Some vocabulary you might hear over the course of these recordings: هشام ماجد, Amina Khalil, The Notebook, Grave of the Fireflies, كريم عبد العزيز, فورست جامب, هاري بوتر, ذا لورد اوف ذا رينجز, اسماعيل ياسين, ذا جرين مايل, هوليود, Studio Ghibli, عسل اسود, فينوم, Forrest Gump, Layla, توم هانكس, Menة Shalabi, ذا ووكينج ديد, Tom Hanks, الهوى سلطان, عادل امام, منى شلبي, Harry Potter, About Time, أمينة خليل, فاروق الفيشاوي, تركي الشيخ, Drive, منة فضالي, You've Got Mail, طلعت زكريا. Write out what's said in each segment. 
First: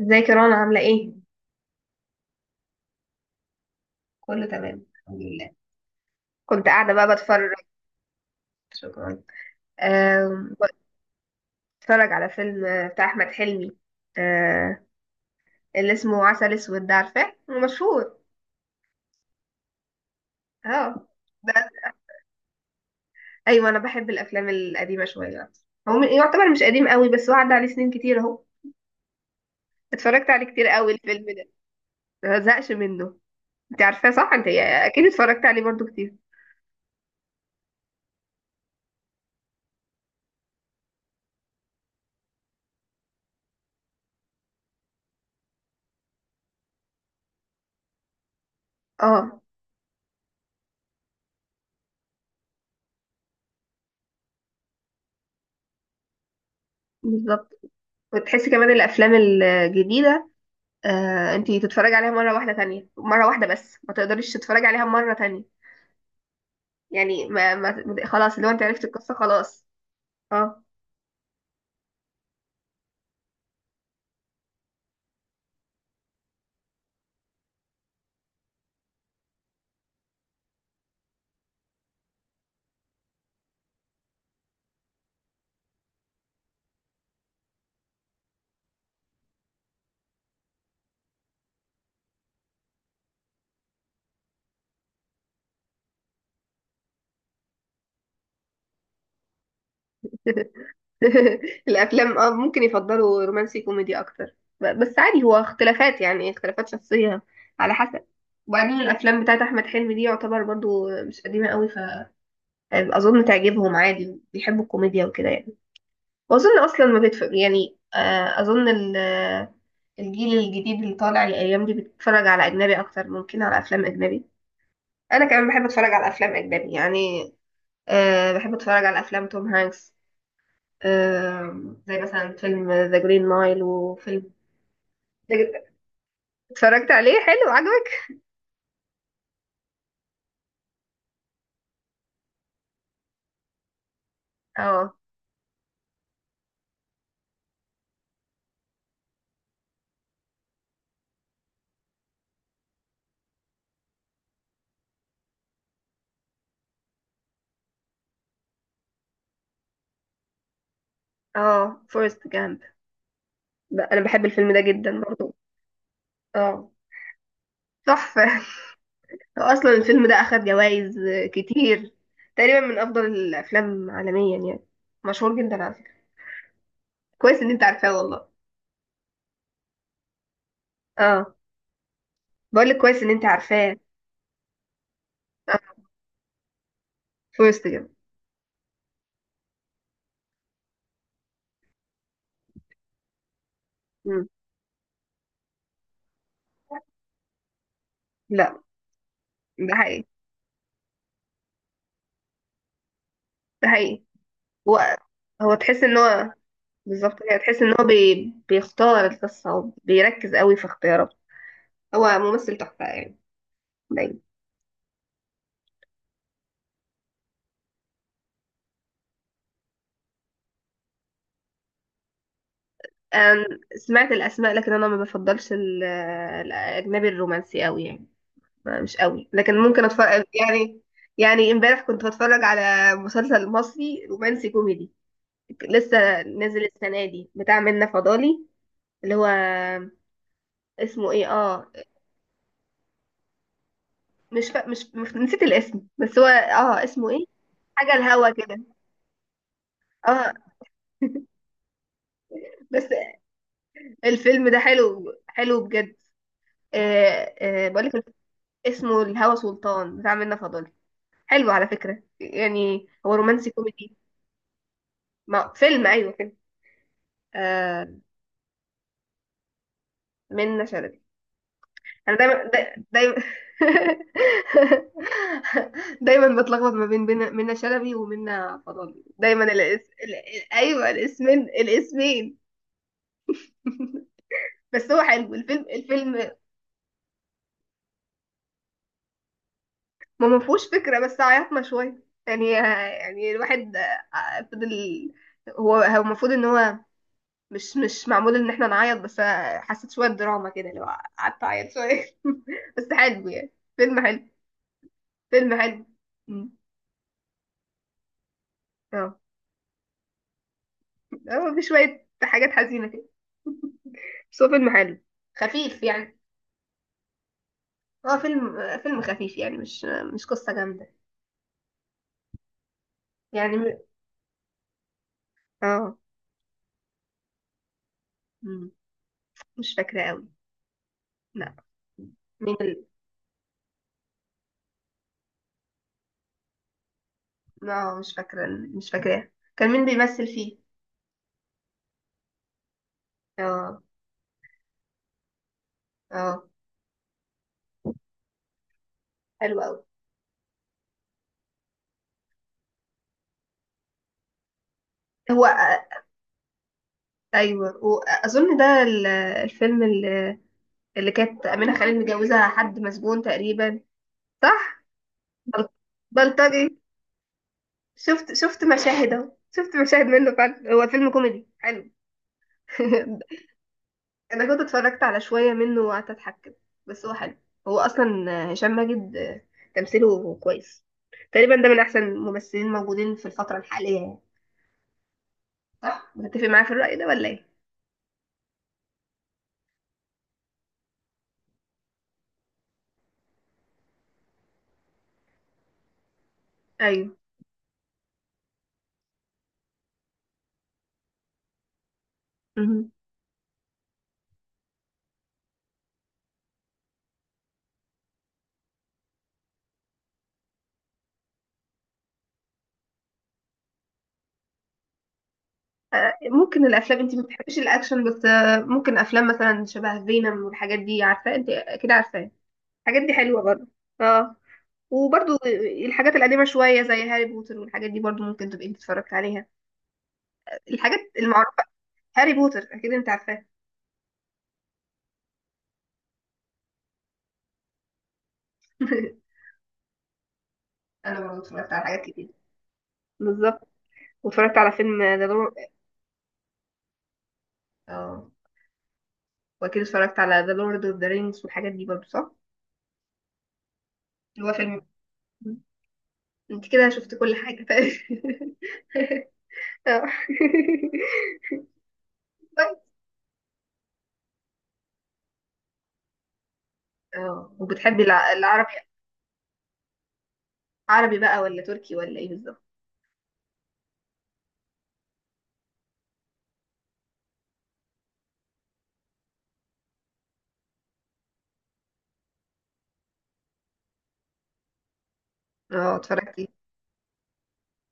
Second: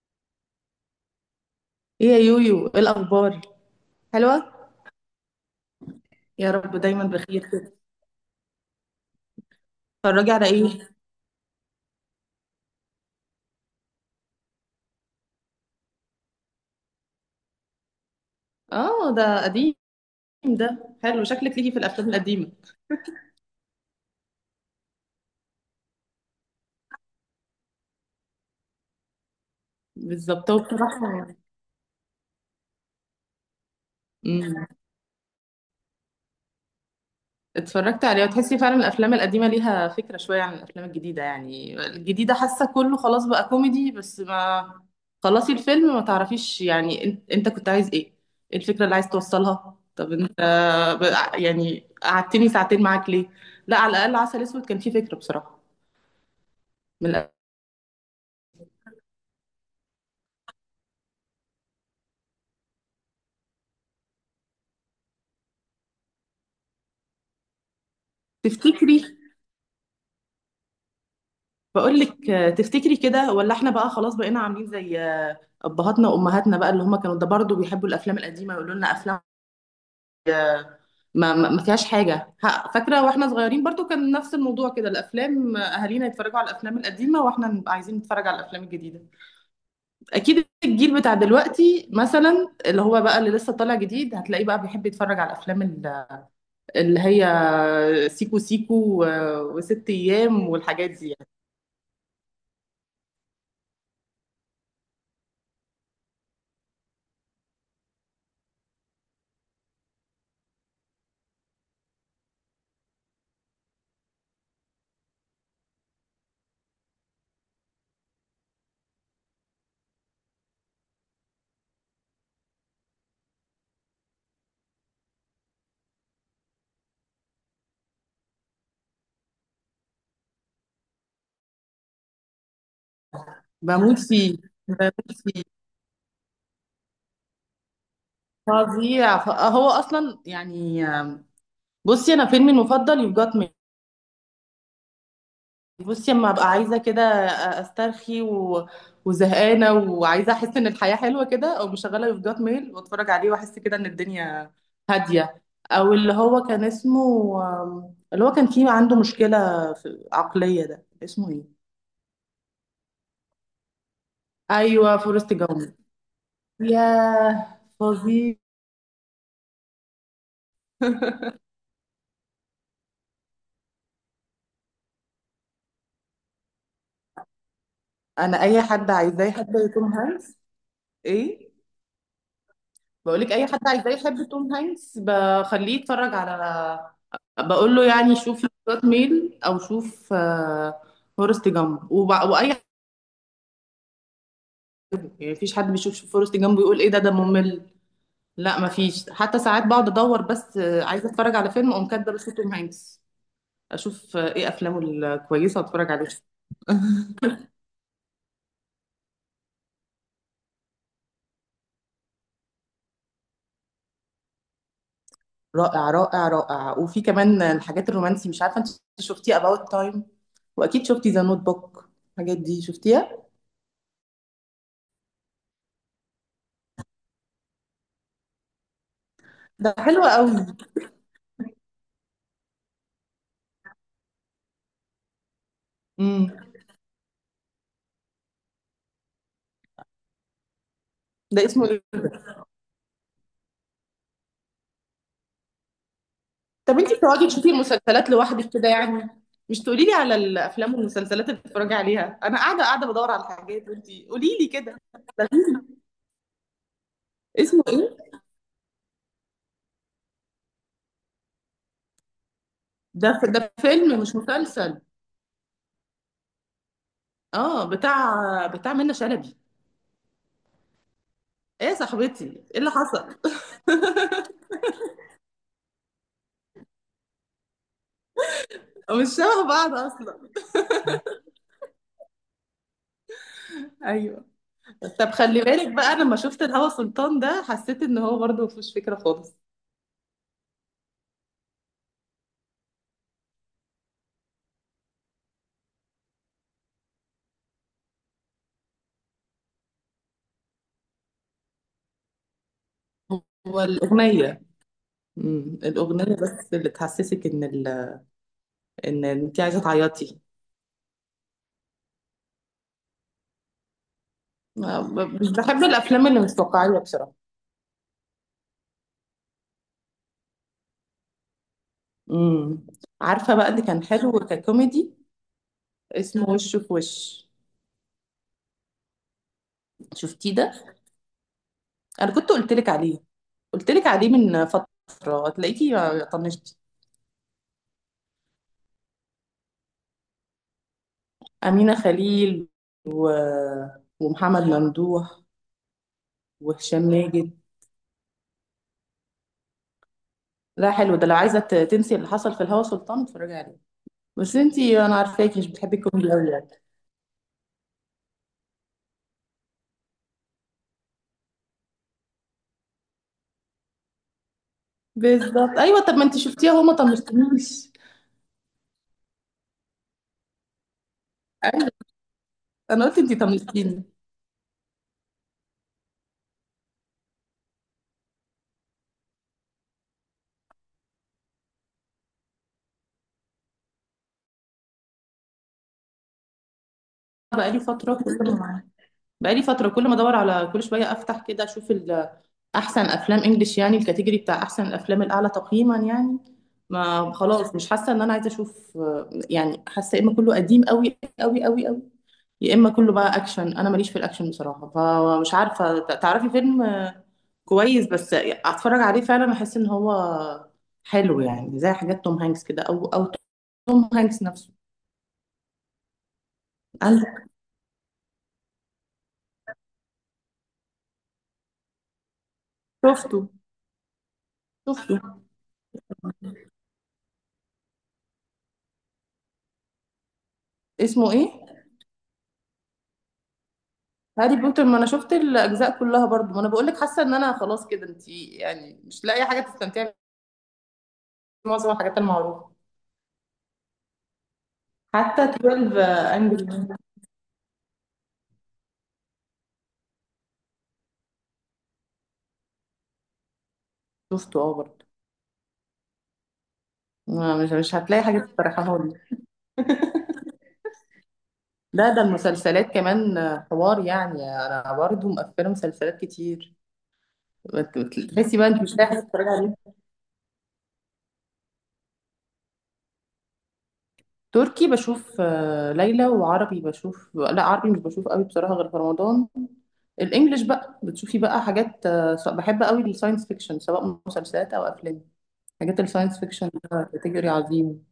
ازيك يا رنا، عاملة ايه؟ ايه يا يويو، ايه الاخبار؟ كله حلوه. تمام الحمد لله. يا كنت رب قاعدة دايما بقى بخير بتفرج. كده. شكرا. اتفرجي على آم، ايه؟ بتفرج على فيلم بتاع أحمد حلمي. آه، اللي اسمه عسل اسود، ده عارفاه؟ هو مشهور. اه، ده قديم. اه ده حلو، شكلك ده ليكي في الافلام القديمه. ايوه، انا بحب الافلام القديمة شوية اكتر. يعتبر مش قديم قوي، بس هو عدى عليه سنين كتير اهو. اتفرجت عليه بالظبط، هو كتير قوي الفيلم بصراحه. ده، ما زهقش منه. انت عارفاه صح؟ انت امم اكيد اتفرجت عليه برضو كتير. اتفرجت عليه وتحسي فعلا الافلام القديمه ليها فكره شويه عن الافلام الجديده. يعني الجديده حاسه كله خلاص بقى كوميدي، بس ما خلصي الفيلم ما تعرفيش يعني انت كنت عايز ايه؟ ايه الفكره اللي عايز اه توصلها؟ طب انت يعني قعدتني ساعتين معاك ليه؟ لا، على الاقل عسل اسود كان فيه فكره بصراحه. من بالظبط. وتحسي كمان الافلام الجديدة، انتي تتفرجي عليها مرة واحدة، تانية مرة واحدة، بس ما تقدريش تتفرجي عليها مرة تانية. يعني خلاص لو انت عرفتي تفتكري؟ القصة خلاص. اه. بقول لك، تفتكري كده؟ ولا احنا بقى خلاص بقينا عاملين زي ابهاتنا وامهاتنا بقى، اللي هم كانوا ده برضه بيحبوا الافلام القديمه يقولوا لنا افلام آه، ما فيهاش حاجه. ها، فاكره واحنا صغيرين برضه كان نفس الموضوع كده، الافلام اهالينا يتفرجوا على الافلام القديمه واحنا نبقى عايزين نتفرج على الافلام الجديده. اكيد الجيل بتاع دلوقتي مثلا، اللي هو بقى اللي لسه طالع جديد، هتلاقيه بقى بيحب يتفرج على الافلام اللي هي سيكو سيكو وست ايام والحاجات دي يعني. الافلام اه ممكن يفضلوا رومانسي كوميدي اكتر. بس عادي، هو اختلافات، يعني اختلافات شخصية على حسب. وبعدين الافلام بتاعت احمد حلمي دي يعتبر برضو مش قديمة قوي، فاظن تعجبهم عادي، بيحبوا الكوميديا وكده يعني. واظن اصلا ما بيتفرج يعني، اظن الجيل الجديد اللي طالع الايام دي بيتفرج على اجنبي اكتر، ممكن على افلام اجنبي. انا كمان بحب اتفرج على افلام اجنبي يعني. أه، بحب اتفرج على افلام توم هانكس. أه، زي مثلا فيلم ذا جرين مايل بموت وفيلم. فيه، بموت فيه. اتفرجت عليه، حلو، عجبك؟ فظيع. فهو اصلا يعني بصي، انا فيلمي المفضل يو جات مي. اه بصي، اما ابقى عايزه كده استرخي و... وزهقانه وعايزه احس ان الحياه حلوه كده، او مشغله يو جات ميل واتفرج عليه واحس كده ان الدنيا هاديه. او اللي هو كان اسمه، اللي هو كان فيه عنده مشكله في عقليه، ده اسمه ايه؟ اه. فورست جامب. انا بحب الفيلم ده ايوه، جدا فورست برضو. جامب. اه، ياه، فظيع. تحفة. هو اصلا الفيلم ده اخد جوائز كتير، تقريبا من افضل الافلام عالميا يعني، مشهور جدا على فكره. كويس ان انت عارفاه والله. انا اي حد عايزاه حد يكون هانس. اه. ايه؟ بقول لك كويس ان انت بقولك اي حد عارفاه. عايزاه يحب توم هانكس بخليه آه. يتفرج على. فورست بقول له جامب. يعني شوف سكوت ميل، او شوف فورست جامب، واي حد. مم. يعني مفيش حد بيشوف فورست جامب ويقول ايه ده ممل. لا، لا. مفيش. حتى ساعات ده بقعد حقيقي، ادور، بس عايزه اتفرج على فيلم اقوم كاتبه بس توم هانكس، ده حقيقي. اشوف ايه افلامه هو هو الكويسه تحس واتفرج ان عليها. هو بالظبط كده، تحس ان هو بيختار القصه وبيركز قوي في اختياراته. هو ممثل تحفه يعني، دايما. رائع، رائع، رائع. وفي كمان الحاجات الرومانسي، مش عارفه انت شفتي اباوت تايم؟ واكيد شفتي ذا نوت بوك، الحاجات دي شفتيها؟ أنا سمعت الاسماء، لكن انا ما بفضلش الاجنبي الرومانسي قوي يعني، مش قوي، لكن ده ممكن حلوة اتفرج قوي. يعني. يعني امبارح كنت بتفرج على مسلسل مصري رومانسي كوميدي، لسه نازل السنة دي، بتاع منة فضالي، اللي هو اسمه ايه؟ ده اه. اسمه إيه ده؟ مش فا... مش مش- نسيت الاسم، بس هو طب اه أنتِ اسمه ايه. بتقعدي تشوفي حاجة المسلسلات الهوا لوحدِك كده. كده يعني، مش تقولي لي على اه، الأفلام والمسلسلات اللي بتتفرجي عليها، أنا قاعدة بس قاعدة بادوّر على حاجات وأنتِ قولي لي الفيلم ده كده. حلو حلو بجد. آه اسمه آه بقولك، إيه؟ اسمه الهوى سلطان، بتاع منة فضالي. حلو على فكرة، يعني ده هو ف رومانسي ده كوميدي. فيلم مش مسلسل؟ ما فيلم، ايوه فيلم. آه، آه. بتاع منة شلبي. منة شلبي. إيه يا انا صاحبتي، دايما إيه اللي دايما حصل؟ دايما بتلخبط ما منى شلبي ومنى فضالي، مش شبه دايما بعض أصلًا. ايوه الاسمين، الاسمين. أيوه. بس هو طب حلو خلّي الفيلم بالِك بقى، أنا لمّا الفيلم شُفت الهوا سلطان ده حسّيت إن هو برضه ما فيهوش فكرة خالص. ما فيهوش فكره، بس عيطنا شويه يعني، يعني الواحد فضل. هو المفروض ان هو مش معمول ان احنا نعيط بس، حسيت شويه دراما كده، اللي هو قعدت اعيط شويه. بس حلو يعني، هو فيلم حلو. الأغنية، فيلم حلو. الأغنية مم. بس اللي تحسّسِك إن إن اه، أنتِ عايزة تعيّطي. هو في شوية حاجات حزينة كده، بس هو فيلم حلو. مش بحب خفيف الافلام يعني، اللي مش واقعيه بصراحه. هو فيلم، فيلم خفيف يعني، مش مش قصة جامدة. امم عارفه بقى يعني اللي كان حلو ككوميدي؟ اه. اسمه وش في وش. مم. مش فاكرة قوي. شفتيه ده؟ لا. انا كنت قلت مين لك عليه قلت لك عليه من فتره، هتلاقيكي طنشتي. اه مش فاكرة، مش فاكراه. كان مين بيمثل فيه؟ امينه خليل و... اه. ومحمد ممدوح، اه. وهشام ماجد. حلو قوي. لا، حلو ده، لو عايزه تنسي اللي حصل في الهوا سلطان اتفرجي عليه. بس انتي، انا عارفاكي هو مش بتحبي الكوميدي قوي يعني. ايوه، واظن ده الفيلم اللي، اللي كانت أمينة خليل متجوزة حد مسجون تقريبا، صح؟ بالظبط، بل- ايوه. طب ما انتي شفتيها؟ هما بلطجي. طنشتنيش، شفت مشاهد اهو، شفت مشاهد منه فعلا، هو فيلم كوميدي ايوه. حلو. انا قلت انتي طنشتيني. انا كنت اتفرجت على شويه منه وقعدت اضحك كده، بس هو حلو. هو اصلا هشام ماجد تمثيله كويس، تقريبا ده من احسن الممثلين موجودين في الفتره الحاليه يعني. صح، متفق معايا في الراي ده ولا ايه؟ بقالي فترة كل ما بقالي فترة كل ما ادور على كل شوية افتح كده اشوف احسن افلام انجلش، يعني الكاتيجوري بتاع احسن الافلام الاعلى تقييما يعني. ما ايوه. خلاص مش حاسة ان انا عايزة اشوف، يعني حاسة يا اما كله قديم قوي قوي قوي قوي، يا اما مهم. كله بقى اكشن، انا ماليش في الاكشن بصراحة. فمش عارفة تعرفي فيلم كويس بس اتفرج عليه فعلا احس ان هو حلو، يعني زي حاجات توم هانكس كده، او توم هانكس نفسه. ممكن الافلام، انت انا ما بتحبيش الاكشن، بس ممكن افلام مثلا شبه فينوم والحاجات دي، عارفاه انت اكيد عارفاه، الحاجات دي شفته، حلوه برضه. اه، شفته. وبرضو الحاجات القديمه شويه، زي هاري بوتر والحاجات دي برضو، ممكن تبقي انت اتفرجت عليها، الحاجات اسمه ايه؟ المعروفه. هاري بوتر اكيد انت عارفاه. هاري بوتر؟ ما انا شفت الاجزاء كلها برضو. ما انا بقول لك حاسه ان انا خلاص كده، انت يعني مش لاقي حاجه تستمتعي انا برضه بمعظم اتفرجت على الحاجات حاجات كتير المعروفه. بالظبط، واتفرجت على فيلم حتى ذا لورد. 12 انجري مان اه، واكيد اتفرجت على ذا لورد اوف ذا رينجز والحاجات دي برضه، صح؟ شفته، اللي هو اه، فيلم. برضو. انت كده شفت كل مش حاجه مش تقريباً. هتلاقي حاجه تفرحها لي. اه. لا، ده المسلسلات طيب. كمان حوار يعني. انا برضو مقفله مسلسلات كتير، اه، وبتحبي تحسي بقى انت العربي؟ مش لاقي حاجه تتفرجي عليها. عربي بقى ولا تركي ولا ايه بالظبط؟ تركي بشوف ليلى، وعربي بشوف، لا عربي مش بشوف قوي بصراحه، غير في رمضان. الانجليش بقى بتشوفي بقى حاجات، بحب قوي الساينس فيكشن سواء مسلسلات او افلام. حاجات اه الساينس اتفرجتي. فيكشن كاتيجوري عظيم.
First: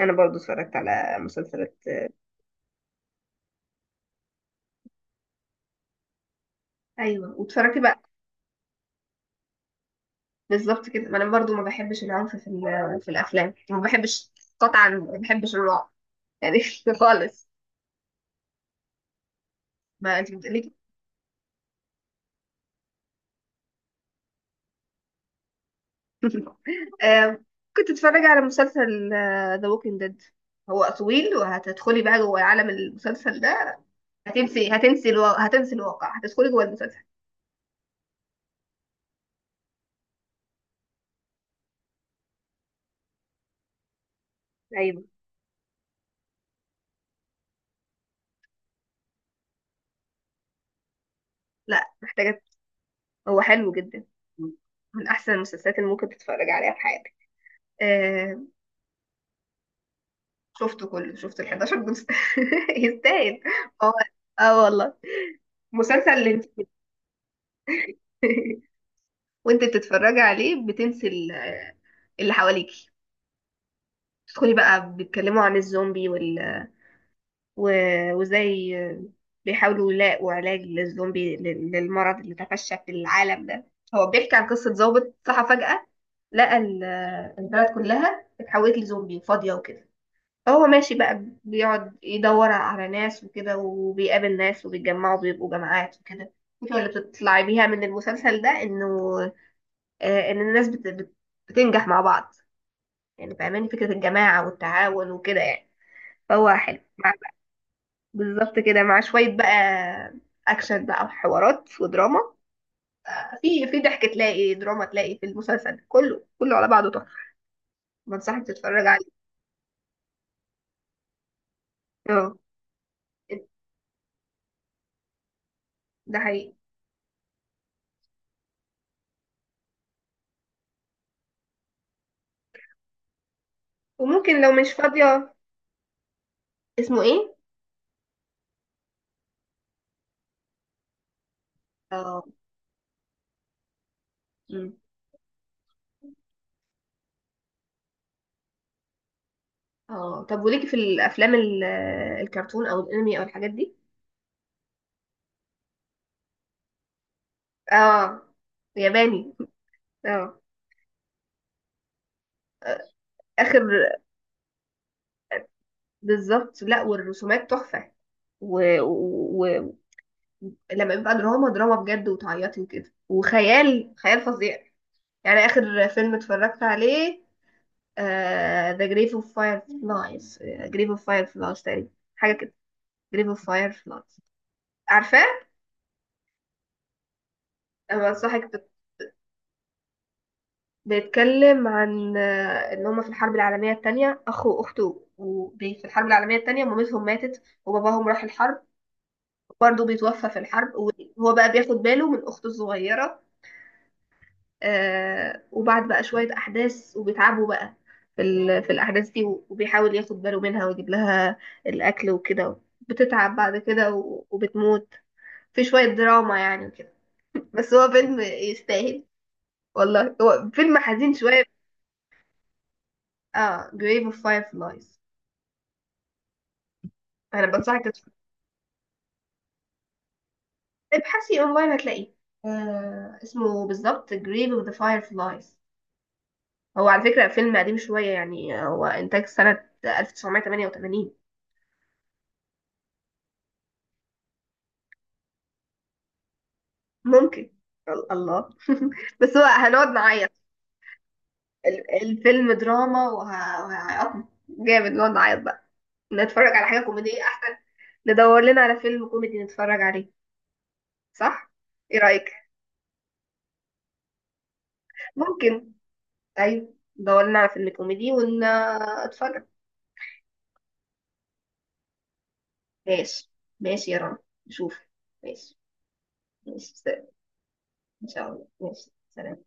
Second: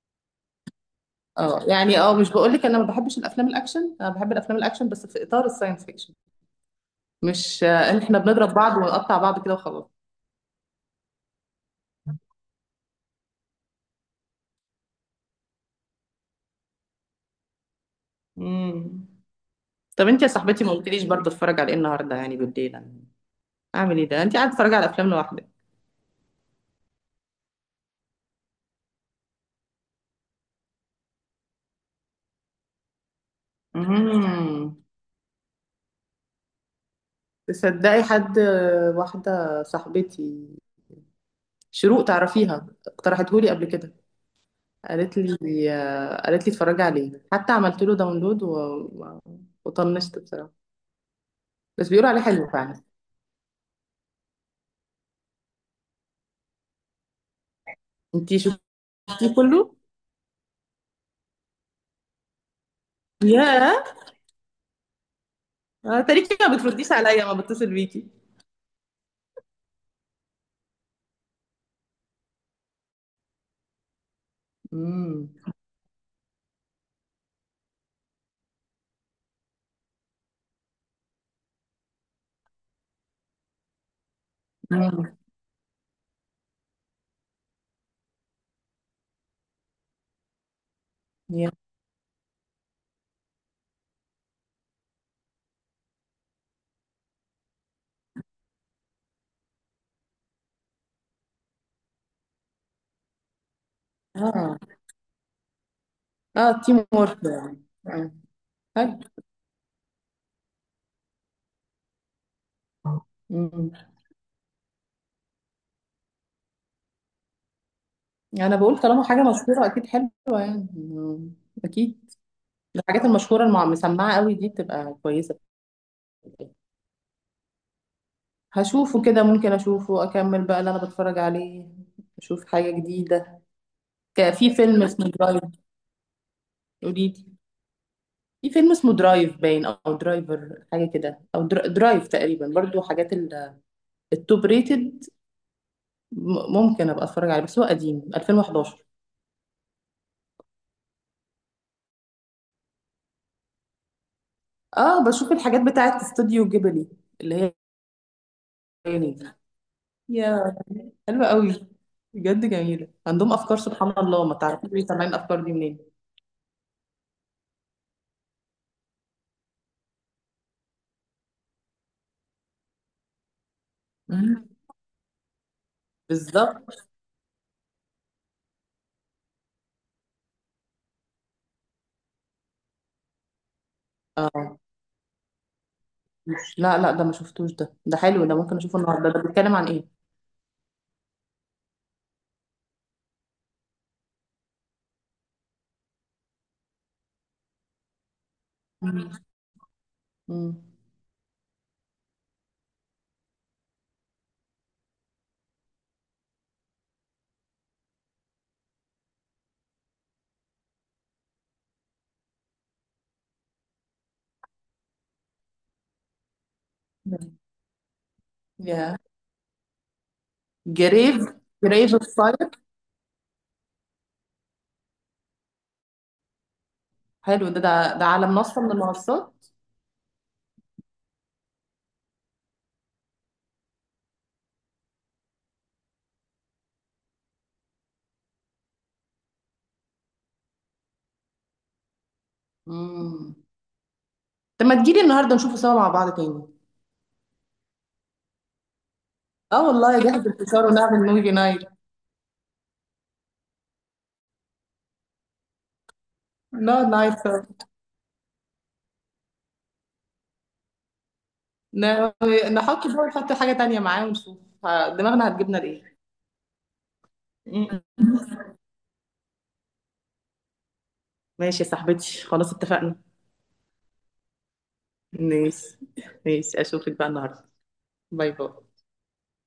انا برضو اتفرجت على اه، مسلسلات. يعني اه مش بقول لك انا ما بحبش الافلام الاكشن، انا بحب الافلام الاكشن بس في اطار الساينس فيكشن. ايوه مش واتفرجتي ان بقى. احنا بنضرب بعض ونقطع بعض كده وخلاص. بالظبط كده، ما انا برضو ما بحبش العنف في في الافلام، ما بحبش. قطعا ما بحبش الرعب يعني. خالص. امم طب ما انت يا انت صاحبتي، ما بتقولي. قلتليش برضه اتفرج على ايه النهارده يعني بالليل؟ أنا اعمل ايه ده؟ انت قاعده تتفرجي على افلام لوحدك. آه، كنت اتفرج على مسلسل ذا ووكينج ديد. هو طويل، وهتدخلي بقى جوه عالم المسلسل ده. هتنسي امم هتنسي الو... هتنسي الواقع، هتدخلي جوه المسلسل. تصدقي حد، واحده صاحبتي شروق، تعرفيها؟ اقترحتهولي قبل كده. ايوه. قالت لي قالت لي اتفرجي عليه، حتى عملت له داونلود و... و- وطنشت بصراحه. بس لا بيقولوا عليه محتاجة. حلو فعلا. هو حلو جدا، من احسن المسلسلات اللي ممكن تتفرج عليها في حياتك. انتي آه، شفتيه كله؟ شفته كله، شفت ال 11 جزء. يستاهل. يا هو اه والله، مسلسل اللي تاريخي، انت، ما بترديش عليا ما بتصل بيكي. وانت بتتفرجي عليه بتنسي اللي حواليكي، تدخلي بقى امم. بيتكلموا عن الزومبي وال وازاي بيحاولوا يلاقوا علاج للزومبي، للمرض اللي تفشى في العالم ده. هو بيحكي عن قصة ضابط أمم. صحى فجأة، لقى البلد كلها اتحولت لزومبي فاضية وكده، فهو ماشي بقى يا، بيقعد يدور على ناس وكده، وبيقابل ناس وبيتجمعوا بيبقوا جماعات وكده. الفكرة اللي بتطلع بيها من المسلسل ده انه ان الناس بتنجح مع بعض، يعني فاهماني فكرة الجماعة اه، والتعاون وكده يعني. فهو اه، تيم حلو. وورك يعني. بالظبط آه. كده، مع حلو. شوية بقى أكشن بقى وحوارات ودراما. في أمم. في ضحك تلاقي، دراما تلاقي، في المسلسل كله كله على بعضه تحفة. بنصحك انا بقول تتفرج طالما عليه. حاجه مشهوره اكيد حلوه يعني. أمم. اكيد اه الحاجات المشهوره المسمعه قوي دي بتبقى كويسه. ده حقيقي. هشوفه كده، ممكن اشوفه اكمل بقى اللي انا بتفرج عليه، اشوف حاجه جديده. وممكن في لو مش فيلم اسمه فاضية. درايف. اسمه قولي لي، ايه؟ في فيلم اسمه درايف باين او درايفر حاجه كده، او درايف اه. تقريبا، برضو حاجات التوب مم. ريتد. ممكن ابقى اتفرج عليه، بس هو قديم، 2011. اه، طب وليكي في الأفلام الكرتون أو الأنمي أو الحاجات دي؟ اه، بشوف الحاجات بتاعت استوديو جيبلي، اللي هي اه. يعني دي. ياباني. اه. يا، حلوه قوي بجد، جميله. عندهم افكار آخر. سبحان الله، ما تعرفيش ليه طالعين الافكار دي منين. بالظبط. لا والرسومات تحفة، ولما و... و... و- لما بيبقى دراما دراما بجد وتعيطي وكده، وخيال خيال مم. فظيع. يعني آخر فيلم اتفرجت بالظبط. عليه The Grave of Fireflies، Grave of Fireflies تقريبا، حاجة كده. Grave of Fireflies. اه، عارفاه؟ لا، لا، ده ما شفتوش ده، ده أنا حلو ده، بنصحك ممكن اشوفه النهارده. ده بيتكلم عن ايه؟ بيتكلم عن إن هما في الحرب العالمية التانية أخ وأخته، في الحرب العالمية التانية مامتهم ماتت، وباباهم راح الحرب مم. برضه بيتوفى في مم. الحرب، وهو بقى بياخد باله من أخته الصغيرة. آه، وبعد بقى شوية أحداث وبيتعبوا بقى في، في الأحداث دي، وبيحاول ياخد باله منها ويجيب لها الأكل وكده، بتتعب بعد كده وبتموت. في شوية دراما يعني وكده، بس هو فيلم يا يستاهل. والله هو فيلم حزين جريف شوية. جريف اوف فاير. اه Grave of Fireflies. أنا حلو ده ده, بنصحك ده تتفرج. على منصة من المنصات. ابحثي أونلاين هتلاقيه. آه اسمه بالظبط Grave of the Fireflies. هو على فكرة فيلم قديم شوية، يعني هو إنتاج سنة 1988. امم طب ما تجيلي النهارده نشوفه سوا مع بعض تاني. ممكن. الله. بس هو اه هنقعد والله، جهز نعيط. الفشار ونعمل موفي نايت. الفيلم دراما، وهيعيطنا جامد، نقعد نعيط بقى. نتفرج على حاجة نقعد نايت كوميدية سوا. أحسن. ندور لنا على فيلم كوميدي نتفرج عليه، صح؟ إيه رأيك؟ نحط بقى، ونحط حاجة تانية معاه ونشوف دماغنا هتجيبنا ممكن. لإيه. أيوة. ندور لنا على فيلم مم. كوميدي ونتفرج. ماشي يا صاحبتي، خلاص اتفقنا. ماشي. ماشي يا رنا. نشوف. ماشي. ماشي، ماشي، ماشي اشوفك سلام. بقى النهارده. إن شاء باي الله، باي. ماشي سلام.